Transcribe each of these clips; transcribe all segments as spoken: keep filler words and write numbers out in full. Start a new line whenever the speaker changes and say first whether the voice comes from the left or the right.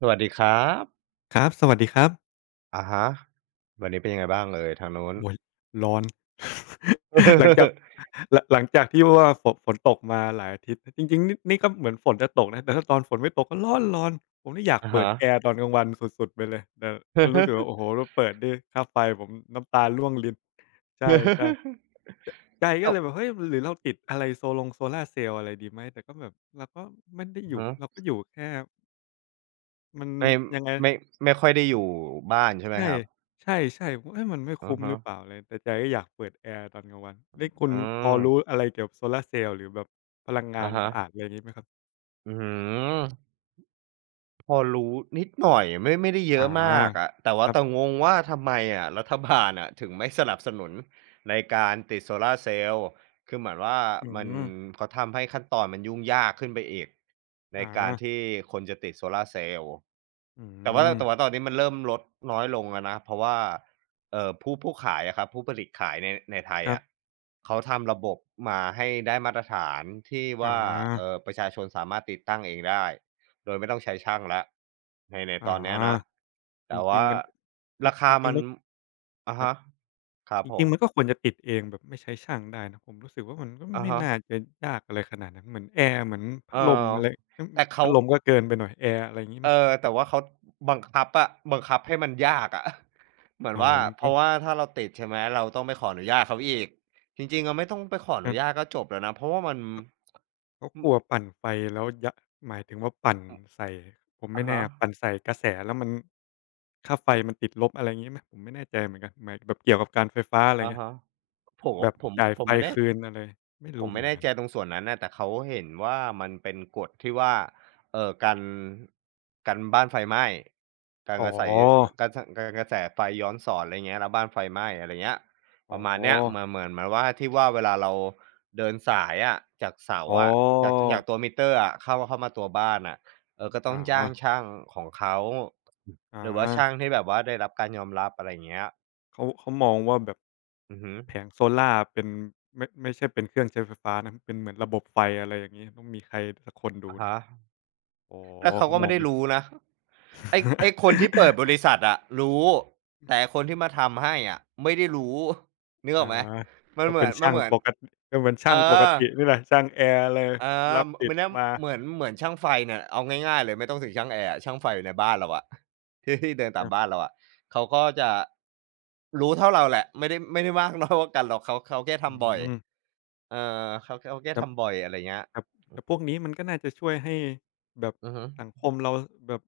right: สวัสดีครับ
left: ครับ สวัสดีครับ
right: อะฮะ วันนี้เป็นยังไงบ้างเอ่ยทางนู้น
left: โอ้ยร้อน หลังจาก หลังหลังจากที่ว่าฝนฝนตกมาหลายอาทิตย์จริงๆนี่นี่ก็เหมือนฝนจะตกนะ แต่ถ้าตอนฝนไม่ตกก็ร้อนๆผมนี่อยาก
right: อะ
left: เปิด
right: ฮะ
left: แอร์ตอนกลางวันสุดๆไปเลย แต่ก็รู้สึกว่าโอ้โฮเราเปิดนี่ค่าไฟผมน้ำตาร่วงรินใช่ๆใจ
right: ต
left: ก็เล
right: ก
left: ยแบบเฮ้ยหรือเราติดอะไรโซลงโซล่าร์เซลล์อะไรดีไหมแต่ก็แบบเราก็ไม่ได้อ
right: อะ
left: ยู่
right: ฮะ
left: เราก็อยู่แค่มัน
right: ไม่
left: ยังไง
right: ไม่ไม่ค่อยได้อยู่บ้านใช่ไหม
left: ใช่
right: ครับ
left: ใช่ๆผมว่าเฮ้ยมันไม่
right: อะ
left: คุ้มห
right: ฮะ
left: รือเปล่าอะไรแต่ใจก็อยากเปิดแอร์ตอนกลางวันนี่คุณ
right: อื
left: พอรู้
right: ม
left: อะไรเกี่ยวกับโซลาร์เซลล์หรือแบบพลังงา
right: อะ
left: น
right: ฮะ
left: สะอาดอะไรงี้ไหมครับ
right: อื้อฮือ พอรู้นิดหน่อยไม่ไม่ได้เย
left: อา
right: อะมากอะแต่
left: ค
right: ว่า
left: รับ
right: แต่งงว่าทำไมอะรัฐบาลอะถึงไม่สนับสนุนในการติดโซลาร์เซลล์คือเหมือนว่า
left: อื
right: มัน
left: ม
right: เขาทำให้ขั้นตอนมันยุ่งยากขึ้นไปอีกในการ
left: อา
right: ที่คนจะติดโซลาร์เซลล์
left: อื
right: แต่ว่า
left: ม
right: แต่ว่าตอนนี้มันเริ่มลดน้อยลงแล้วนะเพราะว่าเอ่อผู้ผู้ขายอะครับผู้ผลิตขายในในไทย
left: ครับ
right: อะเขาทำระบบมาให้ได้มาตรฐานที่
left: อา
right: ว่าเอ่อประชาชนสามารถติดตั้งเองได้ โดยไม่ต้องใช้ช่างแล้วในในต
left: อา
right: อนเนี้ยนะ
left: จ
right: แต่
left: ริง
right: ว่า
left: ๆมันครับ
right: รา
left: จ
right: คา
left: ริ
right: มั
left: งๆ
right: น
left: มัน
right: อะ
left: ครับ
right: ฮะครับ
left: จ
right: ผ
left: ริงๆมัน
right: ม
left: ก็ควรจะติดเองแบบไม่ใช้ช่างได้นะผมรู้สึกว่ามันก็
right: อะ
left: ไม่
right: ฮะ
left: น่าจะยากอะไรขนาดนั้นเหมือนแอร์เหมือนพั
right: เอ
left: ด
right: อ
left: ลมอะไรอืม
right: แต่เขา
left: พัดลมก็เกินไปหน่อยแอร์อะไรงี้
right: เออ
left: มั้ง
right: แต่ว่าเขาบังคับอะบังคับให้มันยากอะ เหมือน
left: อ๋อ
right: ว่า
left: มัน
right: เพ
left: ก็
right: ราะว่าถ้าเราติดใช่ไหมเราต้องไปขออนุญาตเขาอีกจริงๆเราไม่ต้องไปขออ
left: เอ
right: นุ
left: อ
right: ญาตก็จบแล้วนะเพราะว่ามัน
left: เขา
right: อือ
left: กลัวปั่นไฟแล้วยะหมายถึงว่าปั่นใส่ผมไม่
right: อะ
left: แน่
right: ฮะ
left: ปั่นใส่กระแสแล้วมันค่าไฟมันติดลบอะไรงี้ไหมผมไม่แน่ใจเหมือนกันหมายแบบเกี่ยวกับการไฟฟ้าอะไร
right: อะ
left: เงี้ย
right: ฮะผม
left: แบบ
right: ผม
left: จ่าย
right: ผ
left: ไฟ
right: มไม่ได้
left: คืนอะไรไม่
right: ผ
left: รู้
right: ม
left: เห
right: ไม่
left: มือน
right: แน่
left: กัน
right: ใจตรงส่วนนั้นนะแต่เขาเห็นว่ามันเป็นกฎที่ว่าเอ่อกันกันบ้านไฟไหม้การ
left: อ๋อ
right: กระใสการสการกระแสไฟย้อนสอนอะไรเงี้ยแล้วบ้านไฟไหม้อะไรเงี้ย
left: อ๋
right: ป
left: อ
right: ระมาณเนี้ยเหมือนเหมือนเหมือนว่าที่ว่าเวลาเราเดินสายอะจากเสา
left: อ๋อ
right: อะจากจากตัวมิเตอร์อะเข้าเข้ามาตัวบ้านอะเออก็ต้องจ้าง
left: อา
right: ช่างของเขาหรือว่า
left: อา
right: ช่างที่แบบว่าได้รับการยอมรับอะไรเงี้ย
left: เขาเขามองว่าแบบ
right: อือฮึ
left: แผงโซล่าร์เป็นไม่ไม่ใช่เป็นเครื่องใช้ไฟฟ้านะเป็นเหมือนระบบไฟอะไรอย่างงี้ต้องมีใครสักคนดู
right: อะ
left: นะ
right: ฮะ
left: อ๋อ
right: แล้วเขา
left: เขา
right: ก็
left: ม
right: ไม่
left: อง
right: ได้
left: ไป
right: รู้นะ ไอ้ไอ้คนที่เปิดบริษัทอะรู้แต่คนที่มาทำให้อะไม่ได้รู้ นึกอ
left: อา
right: อกไหมมัน
left: ก็
right: เหมื
left: เป็
right: อ
left: น
right: นมัน
left: ช่าง
right: เหมือน
left: ปกติก็เป็น
right: เอ
left: ช่างปก
right: อ
left: ตินี่แหละช่างแอร์เลย
right: เออ
left: รับ
right: ม
left: ติด
right: มันนะ
left: มา
right: เหมือนเหมือนช่างไฟเนี่ยเอาง่ายๆเลยไม่ต้องถึงช่างแอร์อะช่างไฟอยู่ในบ้านเราอะ ที่ที่เดิน
left: ค
right: ตาม
left: รั
right: บ้า
left: บ
right: นเราอะเขาก็จะรู้เท่าเราแหละไม่ได้ไม่ได้มากน้อยกว่ากันหรอกเขาเขาแค่
left: อื
right: ทำบ่อย
left: ม
right: เออเขาเขาแค่
left: ครับ
right: ทำบ่อยอะไรเงี้ย
left: ครับแต่พวกนี้มันก็น่าจะช่วยให้แบบ
right: อือฮึ
left: สังคมเราแบบ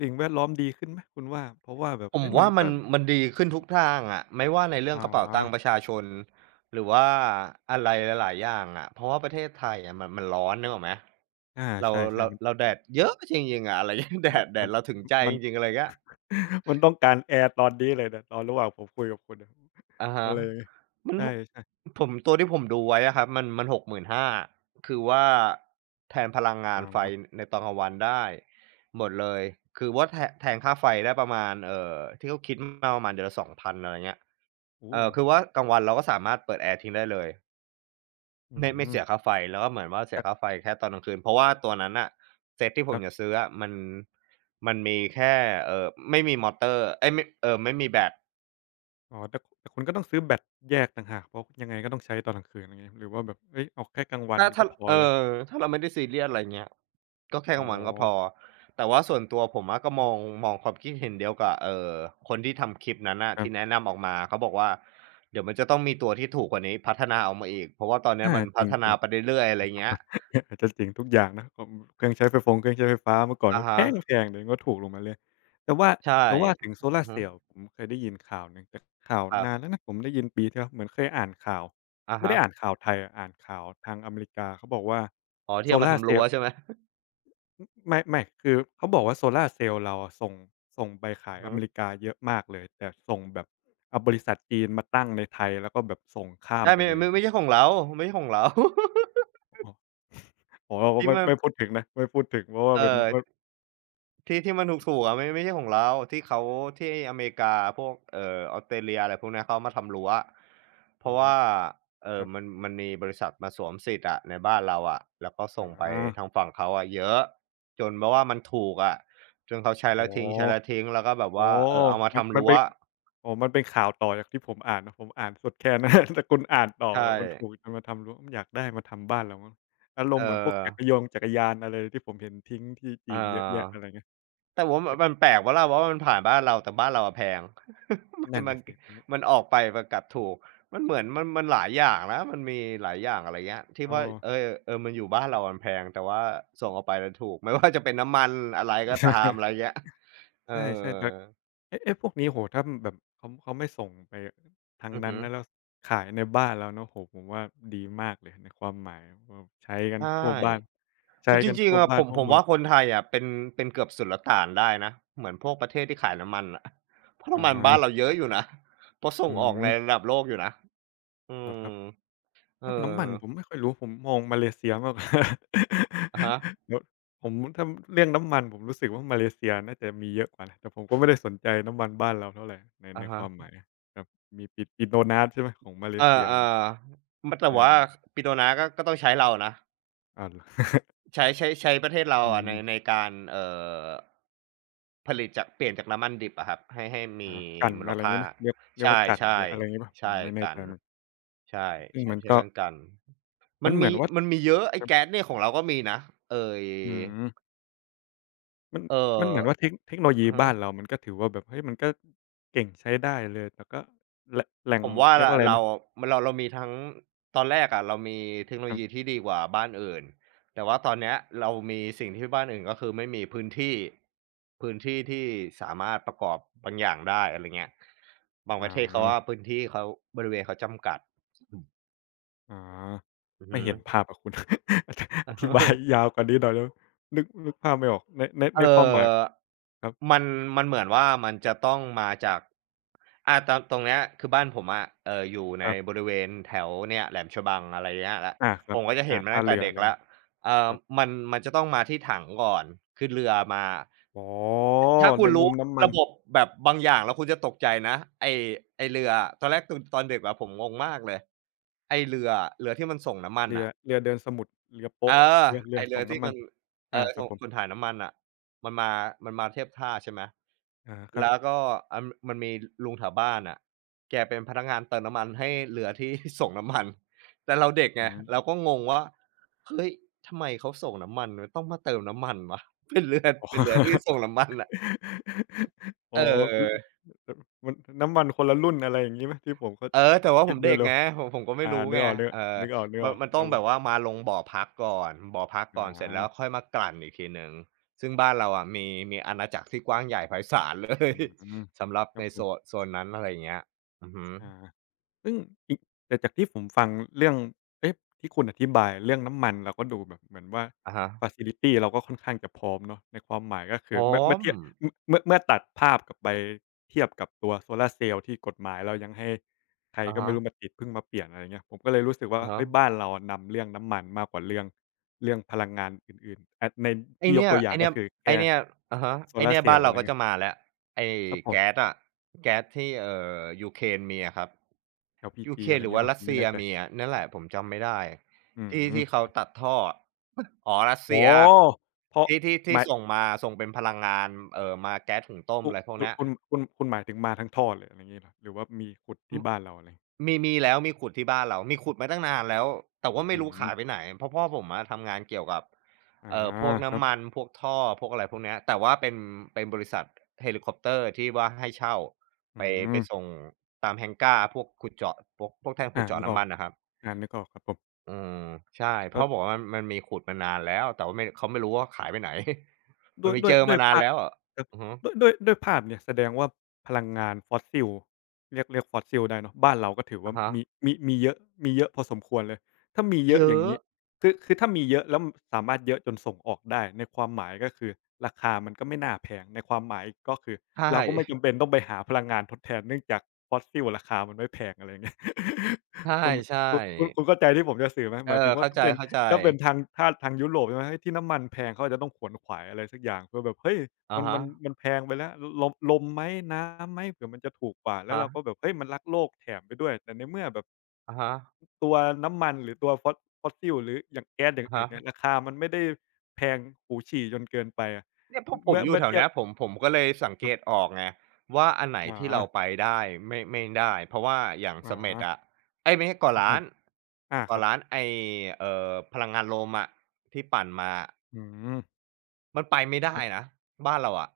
left: สิ่งแวดล้อมดีขึ้นไหมคุณว่าเพราะว่าแบบ
right: ผม
left: เฮ้ยมัน
right: ว่ามั
left: ก็
right: นมันดีขึ้นทุกทางอะไม่ว่าในเรื่อ
left: อ๋อ
right: งกระเป๋าตังค์ประชาชนหรือว่าอะไรหลายๆอย่างอะเพราะว่าประเทศไทยอะมันมันร้อนนึกออกไหม
left: อา
right: เรา
left: ใช่
right: เราเรา
left: ๆ
right: แดดเยอะจริงๆอะอะไรเงี้ย แด
left: มัน
right: ดแด
left: มั
right: ด
left: น
right: เราถึงใจ
left: มันมั
right: จ
left: น
right: ริงๆอะไรเงี้ย
left: มันต้องการแอร์ตอนนี้เลยเนี่ยตอนระหว่างผมคุยกับคุณอะ
right: อะ
left: อะ
right: ฮะ
left: ไร
right: มัน
left: ใช่
right: หก
left: ๆ
right: ผมตัวที่ผมดูไว้อะครับมันมันหกหมื่นห้าพันคือว่าแทนพลังงา
left: อ๋อ
right: นไฟในตอนกลางวันได้หมดเลยคือว่าแทแทนค่าไฟได้ประมาณเอ่อที่เขาคิดมาประมาณเดือนละสองพันองพันอะไรเงี้ย
left: โอ้
right: เอ่อคือว่ากลางวันเราก็สามารถเปิดแอร์ทิ้งได้เลย
left: อื
right: ไม่ไม่
left: ม
right: เสียค่าไฟแล้วก็เหมือนว่าเสียค่า
left: แต่
right: ไฟแค่ตอนกลางคืนเพราะว่าตัวนั้นน่ะเซตที่
left: ค
right: ผม
left: รั
right: จะ
left: บ
right: ซื้ออะมันมันมีแค่เอ่อไม่มีมอเตอร์เอ๊ยไม่เอ่อไม่มีแบต
left: อ๋อแต่แต่คุณก็ต้องซื้อแบตแยกต่างหากเพราะยังไงก็ต้องใช้ตอนกลางคืนอย่างงี้หรือว่าแบบเฮ้ยเอาแค่กลางวัน
right: ถ้า
left: ก็
right: ถ้า
left: พอ
right: เอ
left: แล้ว
right: อถ้าเราไม่ได้ซีเรียสอะไรเงี้ยก็แค่ก
left: อ๋อ
right: ลาวันก็พอแต่ว่าส่วนตัวผมอะก็มองมองความคิดเห็นเดียวกับเอ่อคนที่ทำคลิปนั้นน่ะ
left: ครั
right: ที่แนะ
left: บ
right: นำออกมาเขาบอกว่าเดี๋ยวมันจะต้องมีตัวที่ถูกกว่านี้พัฒนาออกมาอีกเพราะว่าตอนเนี้ย
left: อา
right: มัน
left: จ
right: พัฒ
left: ริ
right: นา
left: ง
right: ไปเรื่อยๆอะ
left: ๆ
right: ไร
left: นะครับ
right: เงี้ย
left: อาจจะจริงทุกอย่างนะของเครื่องใช้ไฟฟงเครื่องใช้ไฟฟ้าเมื่อก่อน
right: อะ
left: ก็แพ
right: ฮะ
left: งๆเดี๋ยวนี้ก็ถูกลงมาเรื่อยแต่ว่า
right: ใช่
left: แต่ว่าถึงโซ
right: อื
left: ล่า
right: อ
left: ร์
right: ฮึ
left: เซลล์ผมเคยได้ยินข่าวหนึ่งแต่ข่าว
right: ครับ
left: นานแล้วนะผมได้ยินปีที่แล้วเหมือนเคยอ่านข่าว
right: อะ
left: ไม่
right: ฮะ
left: ได้อ่านข่าวไทยอะอ่านข่าวทางอเมริกาเขาบอกว่า
right: อ๋อ
left: โซ
right: ที่เอามา
left: ล่าร์
right: ทำ
left: เซ
right: รั้
left: ล
right: ว
left: ล์
right: ใช่ไหม
left: ไม่ไม่คือเขาบอกว่าโซล่าร์เซลล์เราอะส่งส่งไปขา
right: อื
left: ย
right: อ
left: อ
right: ฮึ
left: เมริกาเยอะมากเลยแต่ส่งแบบเอาบริษัทจีนมาตั้งในไทยแล้วก็แบบส่งข้าม
right: ใช่
left: ไป
right: ไม่
left: เลย
right: ไม่ไม่ใช่ของเราไม่ใช่ของเรา
left: อ๋ออ๋อเราก็
right: ที่
left: ไม่
right: มัน
left: ไม่พูดถึงนะไม่พูดถึงเพราะว่า
right: เอ่
left: เป็น
right: อ
left: ว
right: ที่ที่มันถูกๆอะไม่ไม่ใช่ของเราที่เขาที่อเมริกาพวกเอ่อออสเตรเลียอะไรพวกเนี้ยเขามาทำรั้วเพ
left: อ๋อ
right: ราะว่าเอ่
left: ค
right: อ
left: รั
right: มัน
left: บ
right: มันมีบริษัทมาสวมสิทธิ์อะในบ้านเราอะแล้วก็
left: อ
right: ส่งไป
left: า
right: ทางฝั่งเขาอะเยอะจนแบบว่ามันถูกอะจนเขาใช้
left: อ๋
right: แล้
left: อ
right: วทิ้งใช้แล้วทิ้งแล้วก็แบบ
left: อ๋อ
right: ว่าเอ่อเอามา
left: มัน
right: ทำ
left: มัน
right: รั้ว
left: เป็นอ๋อมันเป็นข่าวต่อจากที่ผมอ่านนะผมอ่านสุดแค่นั้น แต่คุณอ่านต่อแบ
right: ใช่
left: บมันถูกจะมาทำรั้วมันอยากได้มาทำบ้านเรามั้งอารมณ์เห
right: เอ่
left: มือนพวก
right: อ
left: จักรยงจักรยานอะไรที่ผมเห็นทิ้งที่จี
right: เอ่อ
left: นเยอะแยะอะไรเงี้ย
right: แต่ว่ามันมันแปลกเปล่าล่ะเพราะว่ามันผ่านบ้านเราแต่บ้านเราอะแพง มัน
left: นั่น
right: มัน
left: น่ะสิอือ
right: มันออกไปมันกลับถูกมันเหมือนมันมันหลายอย่างนะมันมีหลายอย่างอะไรเงี้ยที่
left: เอ
right: ว่า
left: อ
right: เออเออมันอยู่บ้านเรามันแพงแต่ว่าส่งออกไปมันถูกไม่ว่าจะเป็นน้ำมันอะไรก็ตามอะไร เงี้ยเออ
left: ใช่ๆแบบเอไอ้พวกนี้โอ้โฮถ้าแบบเขาเขาไม่ส่งไปทาง
right: อือ
left: นั้น
right: ฮึ
left: นะแล้วขายในบ้านเราเนาะโอ้โฮผมว่าดีมากเลยในความหมายแบบใช้กัน
right: ใช่
left: ทั่วบ้านใช้
right: อุ๊จ
left: กัน
right: ริง
left: ทั่ว
right: ๆอะ
left: บ้า
right: ผ
left: น
right: ม
left: ทั่ว
right: ผม
left: เมือง
right: ว่าคนไทยอะเป็นเป็นเกือบสุลต่านได้นะเหมือนพวกประเทศที่ขายน้ำมันอะ เพราะน้ำมันบ้าน
left: อา
right: เราเยอะอยู่นะเพราะส่
left: อื
right: งอ
left: อ
right: อก
left: ฮึ
right: ในระดับโลกอยู่นะอื
left: เหรอครับ
right: มเอ
left: ถ้าน้ำมัน
right: อ
left: ผมไม่ค่อยรู้ผมมองมาเลเซียมากกว่า
right: อะฮะ
left: เดี๋ยวผมถ้าเรื่องน้ำมันผมรู้สึกว่ามาเลเซียน่าจะมีเยอะกว่านะแต่ผมก็ไม่ได้สนใจน้ำมันบ้านเราเท่าไรในใน
right: อะ
left: ค
right: ฮะ
left: วามหมายครับมีปิดปิโตรนาสใช่ไหมของมาเล
right: เออ
left: เซีย
right: ๆมันแต่
left: ใช่
right: ว่าปิโตน้าก็ก็ต้องใช้เรานะ
left: อ้าวเหร อ
right: ใช้ใช้ใช้ประเทศเรา
left: อื
right: อะใน
left: ม
right: ในการเอ่อผลิตจากเปลี่ยนจากน้ำมันดิบอะครับให้ให้
left: อา
right: มี
left: กั่น
right: มูล
left: อะไร
right: ค่า
left: งี้ไหมเรียกเรียก
right: ใช่
left: ว่ากั่
right: ๆ
left: น
right: ใ
left: หรืออะไรงี้เปล่าผม
right: ช่
left: ไม่แน่
right: กั
left: ใจ
right: น
left: เหมือน
right: ใช่
left: ซึ่ง
right: ใช้
left: มัน
right: ใช้
left: ก็
right: กันกัน
left: มั
right: มั
left: น
right: น
left: เหมื
right: มี
left: อนว่า
right: มันมีเยอะไอ้
left: แบบ
right: แก๊สเนี่ยของเราก็มีนะเอ่ย
left: อืมมัน
right: เอ่อ
left: มันเหมือนว่าเทคเทคโนโลยี
right: อะฮะ
left: บ้านเรามันก็ถือว่าแบบเฮ้ยมันก็เก่งใช้ได้เลยแต่ก็แหล่งแหล่ง
right: ผมว่า
left: เรีย
right: ร
left: กว่าอะไร
right: เรา
left: นะ
right: มันเราเรามีทั้งตอนแรกอะเรามีเทคโน
left: ค
right: โล
left: รั
right: ยี
left: บ
right: ที่ดีกว่าบ้านอื่นแต่ว่าตอนเนี้ยเรามีสิ่งที่บ้านอื่นก็คือไม่มีพื้นที่พื้นที่ที่สามารถประกอบบางอย่างได้อะไรเงี้ยบาง
left: อ๋
right: ประเทศ
left: อ
right: เขาว่าพื้นที่เขาบริเวณเขาจำกัด
left: อ๋อ
right: อือ
left: ไม่
right: ฮึ
left: เห็นภาพอะคุณ ออ
right: อือฮ
left: ธิบาย
right: ึ
left: ยาวกว่านี้หน่อยได้ไหมนึกนึกภาพไม่ออกในในใน
right: เอ่
left: ความหมาย
right: อ
left: ครับ
right: มันมันเหมือนว่ามันจะต้องมาจากอ่าตอนตรงเนี้ยคือบ้านผมอะเอ่ออยู่
left: ค
right: ใน
left: รั
right: บ
left: บ
right: ริเวณแถวเนี่ยแหลมฉบังอะไรเงี้ยแล้ว
left: อาครั
right: ผ
left: บ
right: มก็จะเห็
left: อา
right: นมา
left: ท่า
right: ตั้งแต่
left: เรือ
right: เด็
left: อะ
right: ก
left: ไร
right: แล้ว
left: งี้
right: เอ่
left: ค
right: อ
left: รับ
right: มันมันจะต้องมาที่ถังก่อนขึ้นเรือมา
left: อ๋อ
right: ถ้า
left: ใน
right: คุณ
left: มุ
right: รู้
left: มน้ำมัน
right: ระบบแบบบางอย่างแล้วคุณจะตกใจนะไอ้ไอ้เรืออะตอนแรกตอนตอนเด็กอะผมงงมากเลยไอ้เรืออะเรือที่มันส่งน้ำมัน
left: เรือ
right: อะ
left: เรือเดินสมุทรเรือ
right: เอ
left: โป๊ะ
right: อ
left: เรือเรือ
right: ไอ้เรื
left: ส่
right: อ
left: ง
right: ที่
left: น้ำมัน
right: มันเอ
left: อา
right: อ
left: ครั
right: ส่
left: บ
right: ง
left: ผม
right: ส่วนถ่ายน้ำมันอะมันมามันมาเทียบท่าใช่ไหม
left: อาครับ
right: แล้วก็อันมันมีลุงแถวบ้านน่ะแกเป็นพนักงานเติมน้ำมันให้เรือที่ ส่งน้ำมันแต่เราเด็ก
left: อื
right: ไง
left: ม
right: เราก็งงว่าเฮ้ยทำไมเขาส่งน้ำมันมันต้องมาเติมน้ำมันวะเป็นเรือเป็นเรือที่ส่งน้ำมันน่ะ
left: อ๋
right: เ
left: ออ๋อ
right: ออ
left: ออมันน้ำมันคนละรุ่นอะไรอย่างงี้ไหมที่ผมเข้า
right: เออแต่ว่าผ
left: คิด
right: มเด็ก
left: เร็ว
right: ไงผมผมก็
left: ๆ
right: ไม่
left: อา
right: รู้
left: นึก
right: ไง
left: ออก
right: เอ
left: ๆ
right: อ
left: นึกออก
right: มันมัน
left: ๆค
right: ต้อ
left: รับ
right: ง
left: ผ
right: แบ
left: ม
right: บว่ามาลงบ่อพักก่อนบ่อพัก
left: อ
right: ก่อนเสร็จแล้ว
left: า
right: ค่อยมากลั่นอีกทีหนึ่งซึ่งบ้านเราอะมีมีอาณาจักรที่กว้างใหญ่ไพศาลเลย
left: อืม
right: สำหรับ
left: ครับ
right: ใน
left: ผ
right: โซ
left: ม
right: นโซนนั้นอะไรอย่างเงี้ยอือฮึ
left: อาซึ่งอีกแต่จากที่ผมฟังเรื่องเอ๊ะที่คุณอธิบายเรื่องน้ำมันเราก็ดูแบบเหมือนว่า
right: อะฮะ
left: ฟัซิลิตีเราก็ค่อนข้างจะพร้อมเนาะในความหมายก็คื
right: ห
left: อ
right: อ
left: เมื่อเมื่อ
right: ม
left: เทียบเมื่อเมื่อเมื่อตัดภาพกลับไปเทียบกับตัวโซลาร์เซลล์ที่กฎหมายเรายังให้ใคร
right: อะ
left: ก็ไม่
right: ฮะ
left: รู้มาติดเพิ่งมาเปลี่ยนอะไรอย่างเงี้ยผมก็เลยรู้สึกว่า
right: อะฮะ
left: เฮ้ยบ้านเราอะนำเรื่องน้ำมันมากกว่าเรื่องเรื่องพลังงานอื่นๆอะใน
right: ไอ้
left: ที่ยก
right: เนี่ย
left: ตัวอย่า
right: ไอ้
left: ง
right: เนี่
left: ก็
right: ย
left: คือ
right: ไอ้
left: แค่
right: เนี่ยอะฮะ
left: โซ
right: ไอ้
left: ลา
right: เนี่
left: ร์
right: ย
left: เซล
right: บ้าน
left: ล์อะ
right: เรา
left: ไร
right: ก็จะ
left: เงี้ย
right: มาแล้วไอ้
left: ครับผม
right: แก๊สอะแก๊สที่เอ่อยูเครนมีอะครับ
left: l p ีจี
right: ยู เค
left: อะไร
right: หรือ
left: งี้
right: ว่า
left: เปล่า
right: รั
left: ผ
right: ส
left: มไม่
right: เซีย
left: แน่ใจ
right: มีอะนั่นแหละผมจำไม่ได้
left: อื
right: ที่
left: ม
right: ที่เขาตัดท่ออ๋ อรัส
left: โอ้
right: เซีย
left: โฮเพราะ
right: ที่ที่
left: ห
right: ที่
left: มาย
right: ส่งมาส่งเป็นพลังงานเอ่อมาแก๊สหุงต้ม
left: คุ
right: อะไรพวก
left: คุณ
right: เนี้ย
left: คุณคุณคุณหมายถึงมาทั้งท่อเลยอะไรงี้เหรอหรือว่ามีขุด
right: อ
left: ที่บ้านเราอะไร
right: มีมีแล้วมีขุดที่บ้านเรามีขุดมาตั้งนานแล้วแต่ว่า
left: อื
right: ไม่รู้ขายไป
left: ม
right: ไหนเพราะพ่อผมอะทำงานเกี่ยวกับ
left: อา
right: เอ่อพวก
left: ครับ
right: น้ำมันพวกท่อพวกอะไรพวกเนี้ยแต่ว่าเป็นเป็นบริษัทเฮลิคอปเตอร์ที่ว่าให้เช่า
left: อื
right: ไปไป
left: ม
right: ส่งตาม hangar พวกขุดเจาะพวกพวกแท่นขุ
left: อา
right: ด
left: นึ
right: เจาะ
left: กออ
right: น้ำ
left: ก
right: มันน่ะครับ
left: อานึกออกครับผม
right: อืมใช่
left: ก็
right: พ่อบอกว่ามันมันมีขุดมานานแล้วแต่ว่าไม่เขาไม่รู้ว่าขายไปไหน มั
left: ด้ว
right: น
left: ย
right: มี
left: ด้ว
right: เจ
left: ย
right: อ
left: ด้ว
right: มา
left: ย
right: นาน
left: ภาพ
right: แล้วอะ
left: ครับ
right: อือฮึ
left: ด้วยด้วยด้วยภาพเนี่ยแสดงว่าพลังงานฟอสซิลเรียกเรียกฟอสซิลได้เนาะบ้านเราก็ถือว่า
right: อะฮะ
left: มีมีมีเยอะมีเยอะพอสมควรเลยถ้ามีเย
right: เย
left: อะอย่าง
right: อะ
left: งี้คือคือถ้ามีเยอะแล้วสามารถเยอะจนส่งออกได้ในความหมายก็คือราคามันก็ไม่น่าแพงในความหมายก็คือ
right: ใช
left: เราก็ไม่
right: ่
left: จำเป็นต้องไปหาพลังงานทดแทนเนื่องจากฟอสซิลราคามันไม่แพงอะไรอย่างเงี้ย
right: ใ
left: คุณ
right: ช่
left: คุณคุณคุณ
right: ๆ
left: เข้าใจที่ผมจะสื่อไหมห
right: เอ
left: มายถึ
right: อ
left: งว่า
right: เข้า
left: ถ้า
right: ใ
left: เป็น
right: จ
left: ถ้าเป็น
right: ๆ
left: ทางถ้าทางยุโรปใช่ไหมเฮ้ยที่น้ำมันแพงเขาอาจจะต้องขวนขวายอะไรสักอย่างเพื่อแบบเฮ้ย
right: อะ
left: มัน
right: ฮะ
left: มันมันแพงไปแล้วลมลมไหมน้ำไหมเผื่อมันจะถูกกว่า
right: อะ
left: แล้ว
right: ฮะ
left: เราก็แบบเฮ้ยมันรักโลกแถมไปด้วยแต่ในเมื่อแบบ
right: อะฮะ
left: ตัวน้ำมันหรือตัว Fos Fossil หรืออย่างแก๊สอย่าง
right: อะ
left: อื่
right: ฮะ
left: นเนี่ยราคามันไม่ได้แพงหูฉี่จนเกินไปอะ
right: เนี่ยพอผม
left: เมื่อ
right: อยู่
left: เมื่อ
right: แถว
left: เทียบ
right: เนี้ยผมผมก็เลยสัง
left: ค
right: เก
left: รั
right: ต
left: บ
right: ออกไงว่าอันไหน
left: อ๋อ
right: ที่เราไปได้ไม่ไม่ได้เพราะว่าอย่าง
left: อ๋อ
right: เสม็ดอะเอ๊ยไม่ใช่
left: ค
right: เกาะ
left: รับผ
right: ล้า
left: ม
right: น
left: อาค
right: เกาะ
left: รับ
right: ล้านไอ้เอ่อพลังงานลมอะที่ปั่นมา
left: อืม
right: มันไปไม่
left: ค
right: ได้
left: รับ
right: นะบ้านเราอะ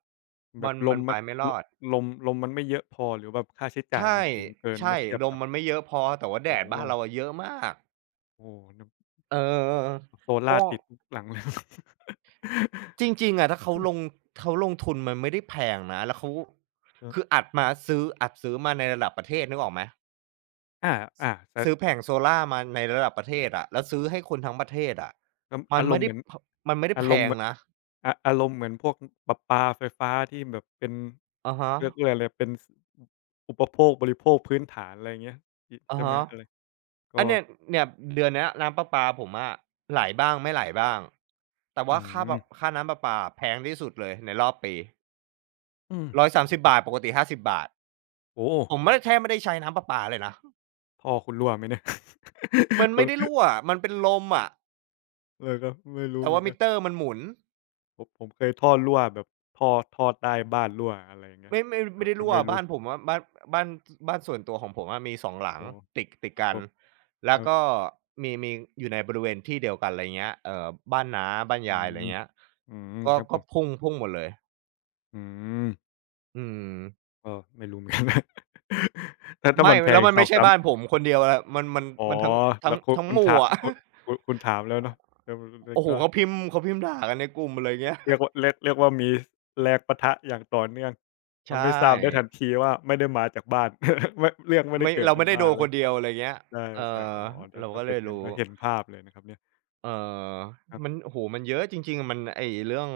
left: แบ
right: มั
left: บ
right: น
left: ล
right: มั
left: ม
right: น
left: มั
right: ไป
left: น
right: ไม่ร
left: ล
right: อด
left: ลมลมมันไม่เยอะพอหรือแบบค่าใช้จ่ายมั
right: ใช่
left: นสูงเกิน
right: ใช่
left: เมื่อเทียบ
right: ลม
left: กับ
right: มันไม่เยอะพอแต่ว่าแด
left: โอ้
right: ด
left: โฮ
right: บ้านเราอะเยอะมาก
left: โอ้โฮนึก
right: เออ
left: โซ
right: เพ
left: ล่าร์
right: ราะ
left: ติดทุกหลังเลย
right: จริงๆอะถ้าเขาลงเขาลงทุนมันไม่ได้แพงนะแล้วเขา
left: ออ
right: คืออัดมาซื้ออัดซื้อมาในระดับประเทศนึกออกไหม
left: อาอาแต่
right: ซื้อแผงโซล่าร์มาในระดับประเทศอะแล้วซื้อให้คนทั้งประเทศอะ
left: อ
right: มัน
left: อาร
right: ไม่
left: มณ์เห
right: ได้
left: มือน
right: พมันไม่ได้
left: อา
right: แพ
left: รมณ์
right: ง
left: แบบ
right: นะ
left: ออารมณ์เหมือนพวกประปาไฟฟ้าที่แบบเป็น
right: อะฮะ
left: เรียกว่าอะไรเป็นสอุปโภคบริโภคพื้นฐานอะไรอย่างเงี้ยอิ
right: อะ
left: ใช่ไหม
right: ฮะ
left: อะไรก็
right: อันเนี้ยเนี่ยเดือนเนี้ยน้ำประปาผมอะไหลบ้างไม่ไหลบ้าง แต่
left: อื
right: ว่าค่าแบบ
left: ม
right: ค่าน้ำประปาแพงที่สุดเลยในรอบปี
left: อืม
right: หนึ่งร้อยสามสิบบ
left: ครับ
right: บาทปกติห้าสิบบบาท
left: โอ้โฮ
right: ผมไม่ได้แทบไม่ได้ใช้น้ำประปาเลยนะ
left: ท่อคุณรั่วไหมเนี่ย
right: มัน
left: ค
right: ไม่
left: น
right: ได้รั่วมันเป็นลมอะ
left: เลยครับไม่รู้
right: แต่
left: เหมือ
right: ว่า
left: นกั
right: มิ
left: น
right: เตอร์มันหมุน
left: ผมผมเคยท่อรั่วแบบท่อท่อใต้บ้านรั่วอะไรอย่างเงี้ย
right: ไม่ไม่
left: แต่
right: ไม่ได้
left: แต่
right: รั่ว
left: ไม่รู้
right: บ้านผมอะบ้านบ้านบ้านส่วนตัวของผมอะมีสองหลั
left: อ๋
right: ง
left: อ
right: ติดติด
left: ครับ
right: กั
left: ผ
right: น
left: มค
right: แล้ว
left: รับ
right: ก็มีมีอยู่ในบริเวณที่เดียวกันอะไรเงี้ยเอ่อบ้านน้าบ้าน
left: อื
right: ยายอะไร
left: ม
right: เงี้ย
left: อืม
right: ก็
left: ครับผ
right: ก็
left: ม
right: พุ่งพุ่งหมดเลย
left: อืม
right: อืม
left: ก็ไม่รู้ เหมือนกันถ้าถ้า
right: ไม่
left: มันแพ
right: แล้
left: ง
right: วมันไม่
left: สองถึงสามอง
right: ใช่
left: สาม
right: บ้านผมคนเดียวอะมันมัน
left: อ๋อ
right: มันทั้ง
left: แล้
right: ทั้ง
left: วคุณ
right: ทั้ง
left: คุณ
right: หมู่
left: ถา
right: อะ
left: คุณคุณคุณถามแล้วเนาะเออมัน
right: โอ้โฮ
left: ก็
right: เขาพิมพ์เขาพิมพ์ด่ากันในกลุ่มอะไรเงี้ย
left: เรียกว่าเรียกเรียกว่ามีแรงปะทะอย่างต่อเนื่อง
right: ใช
left: ทำให้ทราบได้ทั
right: ่
left: นทีว่าไม่ได้มาจากบ้าน ไม่เรื่องไม่ได้
right: ไม่
left: เกิด
right: เรา
left: ใน
right: ไม่ได้
left: บ้า
right: โด
left: น
right: น
left: เล
right: ค
left: ย
right: นเดียวอะไรเงี้ยเอ
left: ใช่ๆ
right: อ
left: อ๋อถ้า
right: เรา
left: ถ้า
right: ก็เล
left: เป็น
right: ย
left: งั้น
right: รู้
left: ก็เห็นภาพเลยนะครับเนี่ย
right: เออ
left: ครั
right: มัน
left: บ
right: โอ้โฮมันเยอะจริงๆอะมันไอ้เรื่อง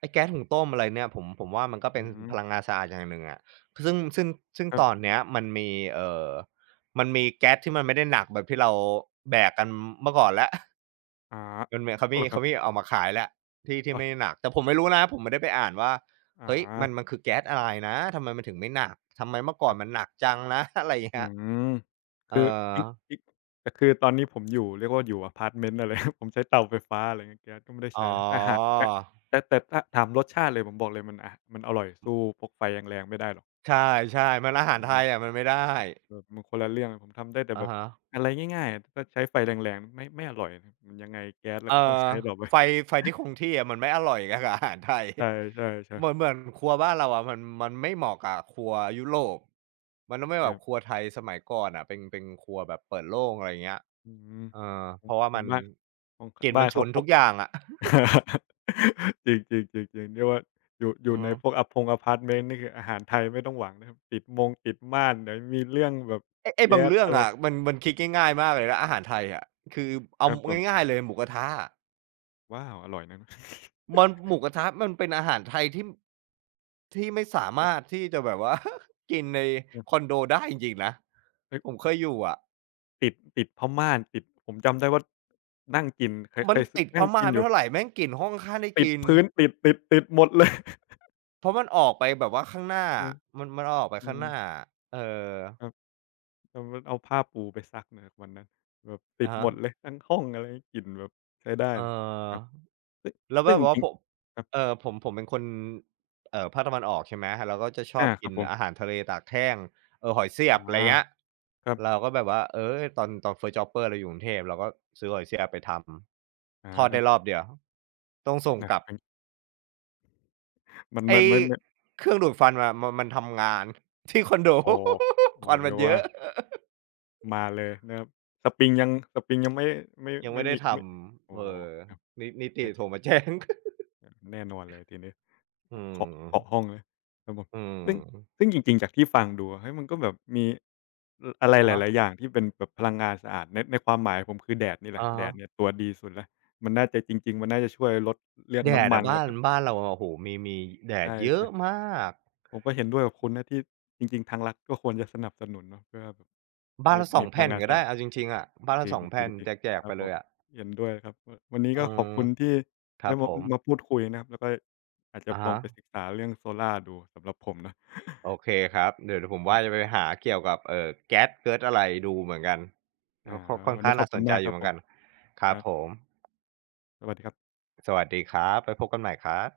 right: ไอ้แก๊สหุงต้มอะไรเนี่ยผมผมว่ามันก็เป็
left: อื
right: น
left: ม
right: พลังงานสะอาดอย่างหนึ่งอะซึ่งซึ่งซึ่ง
left: ครั
right: ตอน
left: บ
right: เนี้ยมันมีเอ่อมันมีแก๊สที่มันไม่ได้หนักแบบที่เราแบกกันเมื่อก่อนแล้ว
left: อ๋อ
right: มันมีเขา
left: อ้าว
right: มี
left: เหรอครั
right: เขา
left: บ
right: มีเอามาขายแหละที่ที่
left: อา
right: ไม่หนักแต่ผมไม่รู้นะผมไม่ได้ไปอ่านว่าเฮ้ย
left: ค
right: มันมันคือแก๊สอะไรนะทำไมมันถึงไม่หนักทำไมเมื่อก่อน
left: รับ
right: มันหนักจังนะ อะไรอย่าง
left: อื
right: เงี้ย
left: ม
right: เออ
left: คืออิอิแต่คือตอนนี้ผมอยู่เรียกว่าอยู่อะพาร์ตเมนต์อะไร ผมใช้เตาไฟฟ้าอะไรเงี้ยแก๊สก็ไม่ได้
right: อ๋อ
left: ใช้แล้วแต่หากแต่แต่แต่ถ้าถามรสชาติเลยผมบอกเลยมันอะมันอร่อยสู้พกไฟแรงๆไม่ได้หรอก
right: ใช่ๆมันอาหาร
left: โอ้โฮ
right: ไทยอะมันไม่ได้
left: แบบมันคนละเรื่องผมทำได้แต่แบ
right: อะ
left: บ
right: ฮะ
left: อะไรง่ายๆถ้าใช้ไฟแรงๆไม่ไม่อร่อยมันยังไงแก๊สเราก็
right: เอ่
left: ต้อง
right: อ
left: ใช้ต่อไป
right: ไฟไฟ ที่คงที่อะมันไม่อร่อยอะกับอาหารไทย
left: ใช่
right: เห
left: ๆ
right: มือน
left: ๆ
right: เหมือนครัวบ้านเราอะมันมันไม่เหมาะกับครัวยุโรปมันต้องเป็น
left: ค
right: แบ
left: รั
right: บค
left: บ
right: รัวไทยสมัยก่อนอะเป็นเป็นครัวแบบเปิดโล่งอะไรอย่างเงี้ย
left: อืม
right: เออ
left: ขอ
right: เพ
left: ง
right: ราะว่า
left: ขอ
right: มั
left: ง
right: น
left: บ้านของค
right: กลิ่น
left: บ้า
right: มัน
left: น
right: ฉุ
left: เขา
right: น
left: อ
right: ทุ
left: บ
right: กอย่างอะ
left: จริงจริงจริงจริงเรียกว่าอยู่อ
right: อื
left: ยู่
right: อ
left: ใน
right: ฮึ
left: พวกอพงอพาร์ตเมนต์นี่คืออาหารไทยไม่ต้องหวังนะครับติดมงติดม่านเดี๋ยวมีเรื่องแบบ
right: ไอ้ไอ้บา
left: แก๊
right: ง
left: ส
right: เรื่อง
left: อะไร
right: อะมันมันคิดง่ายๆมากเลยนะอาหารไทยอะคือ
left: ค
right: เอา
left: รับผ
right: ง่าย
left: ม
right: ๆเลยหมูกระทะอะ
left: ว้าวอร่อยนะ
right: มันหมูกระทะมันเป็นอาหารไทยที่ที่ไม่สามารถที่จะแบบว่า กินใน
left: เอ
right: คอนโดได้จริงๆนะ
left: ้
right: ผมเค
left: ย
right: ยอยู่อะ
left: ติดติดพม่านติดผมจำได้ว่านั่งกินเคยเค
right: มัน
left: ยซอ
right: ติดพ
left: นั่ง
right: ม่า
left: กินอ
right: ไม่
left: ยู่
right: เท่าไรแม่งกลิ่นห้องข้างได้ก
left: ติด
right: ลิ่น
left: พื้นติดติดติดหมดเลย
right: เพราะมันออกไปแบบว่าข้างหน้า
left: อืม
right: อะมันมันออกไป
left: อื
right: ข้าง
left: ม
right: หน้าอะเออ
left: ครับแต่มันเอาผ้าปูไปซักนะครับวันนั้นแบบติด
right: อะ
left: หม
right: ฮะ
left: ดเลยทั้งห้องอะไรกลิ่นแบบใช้ได้
right: เอ
left: เลย
right: อ
left: ครับซึง
right: แล้ว
left: ซึ่
right: แบ
left: ง
right: บ
left: จ
right: ว่า
left: ริง
right: ผม
left: ครับ
right: เอ่อผมผมเป็นคนเอ่อภาคตะวันออกใช่ไหมเราก็จะชอ
left: อา
right: บ
left: ครั
right: กิ
left: บ
right: น
left: ผม
right: อาหารทะเลตากแห้งเอ่อหอยเสียบอะไรเงี้ย
left: อาครับ
right: เราก็แบบว่าเออตอนตอน เฟิร์ส จ็อบเบอร์ เราอยู่กรุงเทพเราก็ซื้อหอยเสียบไปท
left: อา
right: ำทอด
left: ครั
right: ได้
left: บ
right: รอบเดียวต้องส่ง
left: นะ
right: กลับ
left: อันมัน
right: ไอ้
left: มันไม่ไม่
right: เครื่องดูดฟันอะมันมันทำงาน ที่คอนโด
left: โอ้ โอ้
right: ควั
left: โฮ
right: นมั
left: เรี
right: น
left: ยก
right: เย
left: ว่า
right: อะ
left: มาเลยนะครับสปริงยังสปริงยังไม่ไม่
right: ยัง
left: ไม่
right: ไม่ได้
left: มี
right: ท
left: ไม่โอ้
right: ำเอ
left: โฮ
right: อ
left: ครับ
right: นินิติ
left: แน่
right: โทรมาแจ้ง
left: แน่นอนเลยทีนี้
right: อื
left: แบบเคาะเคาะ
right: ม
left: ห้องเลยครับผม
right: อื
left: ซึ่ง
right: ม
left: ซึ่งจริงๆ จากที่ฟังดูอะเฮ้ยมันก็แบบมีออะไร
right: อะ
left: ห
right: ฮะ
left: ลายๆอย่างที่เป็นแบบพลังงานสะอาดในในความหมายผมคือแดดนี่แหละ
right: อะ
left: แด
right: ฮะ
left: ดเนี่ยตัวดีสุดแล้วมันน่าจะจริงๆมันน่าจะช่วยลดเรื่อง
right: แดด
left: น้ำมั
right: อะ
left: นแล้
right: บ้า
left: ว
right: น
left: ก็
right: บ้านเราอะโอ้โฮมีมีแดดเยอะ
left: ใช่ๆ
right: มาก
left: ผมก็เห็นด้วยกับคุณนะที่จริงๆทางรัฐก็ควรจะสนับสนุนเนาะเพื่อแบบ
right: บ้า
left: ให้
right: นละสอ
left: มี
right: ง
left: พลั
right: แผ่
left: ง
right: น
left: งาน
right: ก็
left: สะอา
right: ได้
left: ด
right: เอาจริงๆอะบ้าน
left: จ
right: ละ
left: ริ
right: ส
left: ง
right: อง
left: จริ
right: แผ่
left: ง
right: น
left: จริ
right: แ
left: ง
right: จก
left: ค
right: ๆ
left: รั
right: ไป
left: บผ
right: เล
left: ม
right: ยอะ
left: เห็นด้วยครับววันนี้
right: อื
left: ก็ขอบ
right: ม
left: คุณที่
right: ครั
left: ได้
right: บผ
left: มา
right: ม
left: มาพูดคุยนะครับแล้วก็อาจจะ
right: อะ
left: ลอง
right: ฮะ
left: ไปศึกษาเรื่องโซล่าร์ดูสำหรับผมนะ
right: โอเคครับเดี๋ยวเดี๋ยวผม
left: ครั
right: ว่าจะ
left: บ
right: ไปหาเกี่ยวกับเอ่อแก๊สเก๊สอะไรดูเหมือนกัน
left: อ่า
right: ก็ก็ค่อน
left: วันนี้
right: ข้าง
left: ขอบ
right: น่าส
left: คุณ
right: นใจ
left: มาก
right: อ
left: ค
right: ยู่
left: รับ
right: เหมื
left: ผ
right: อน
left: ม
right: กันค
left: ค
right: รับ
left: รั
right: ผ
left: บ
right: ม
left: สวัสดีครับ
right: สวัสดีครับไว้พบกันใหม่ครับ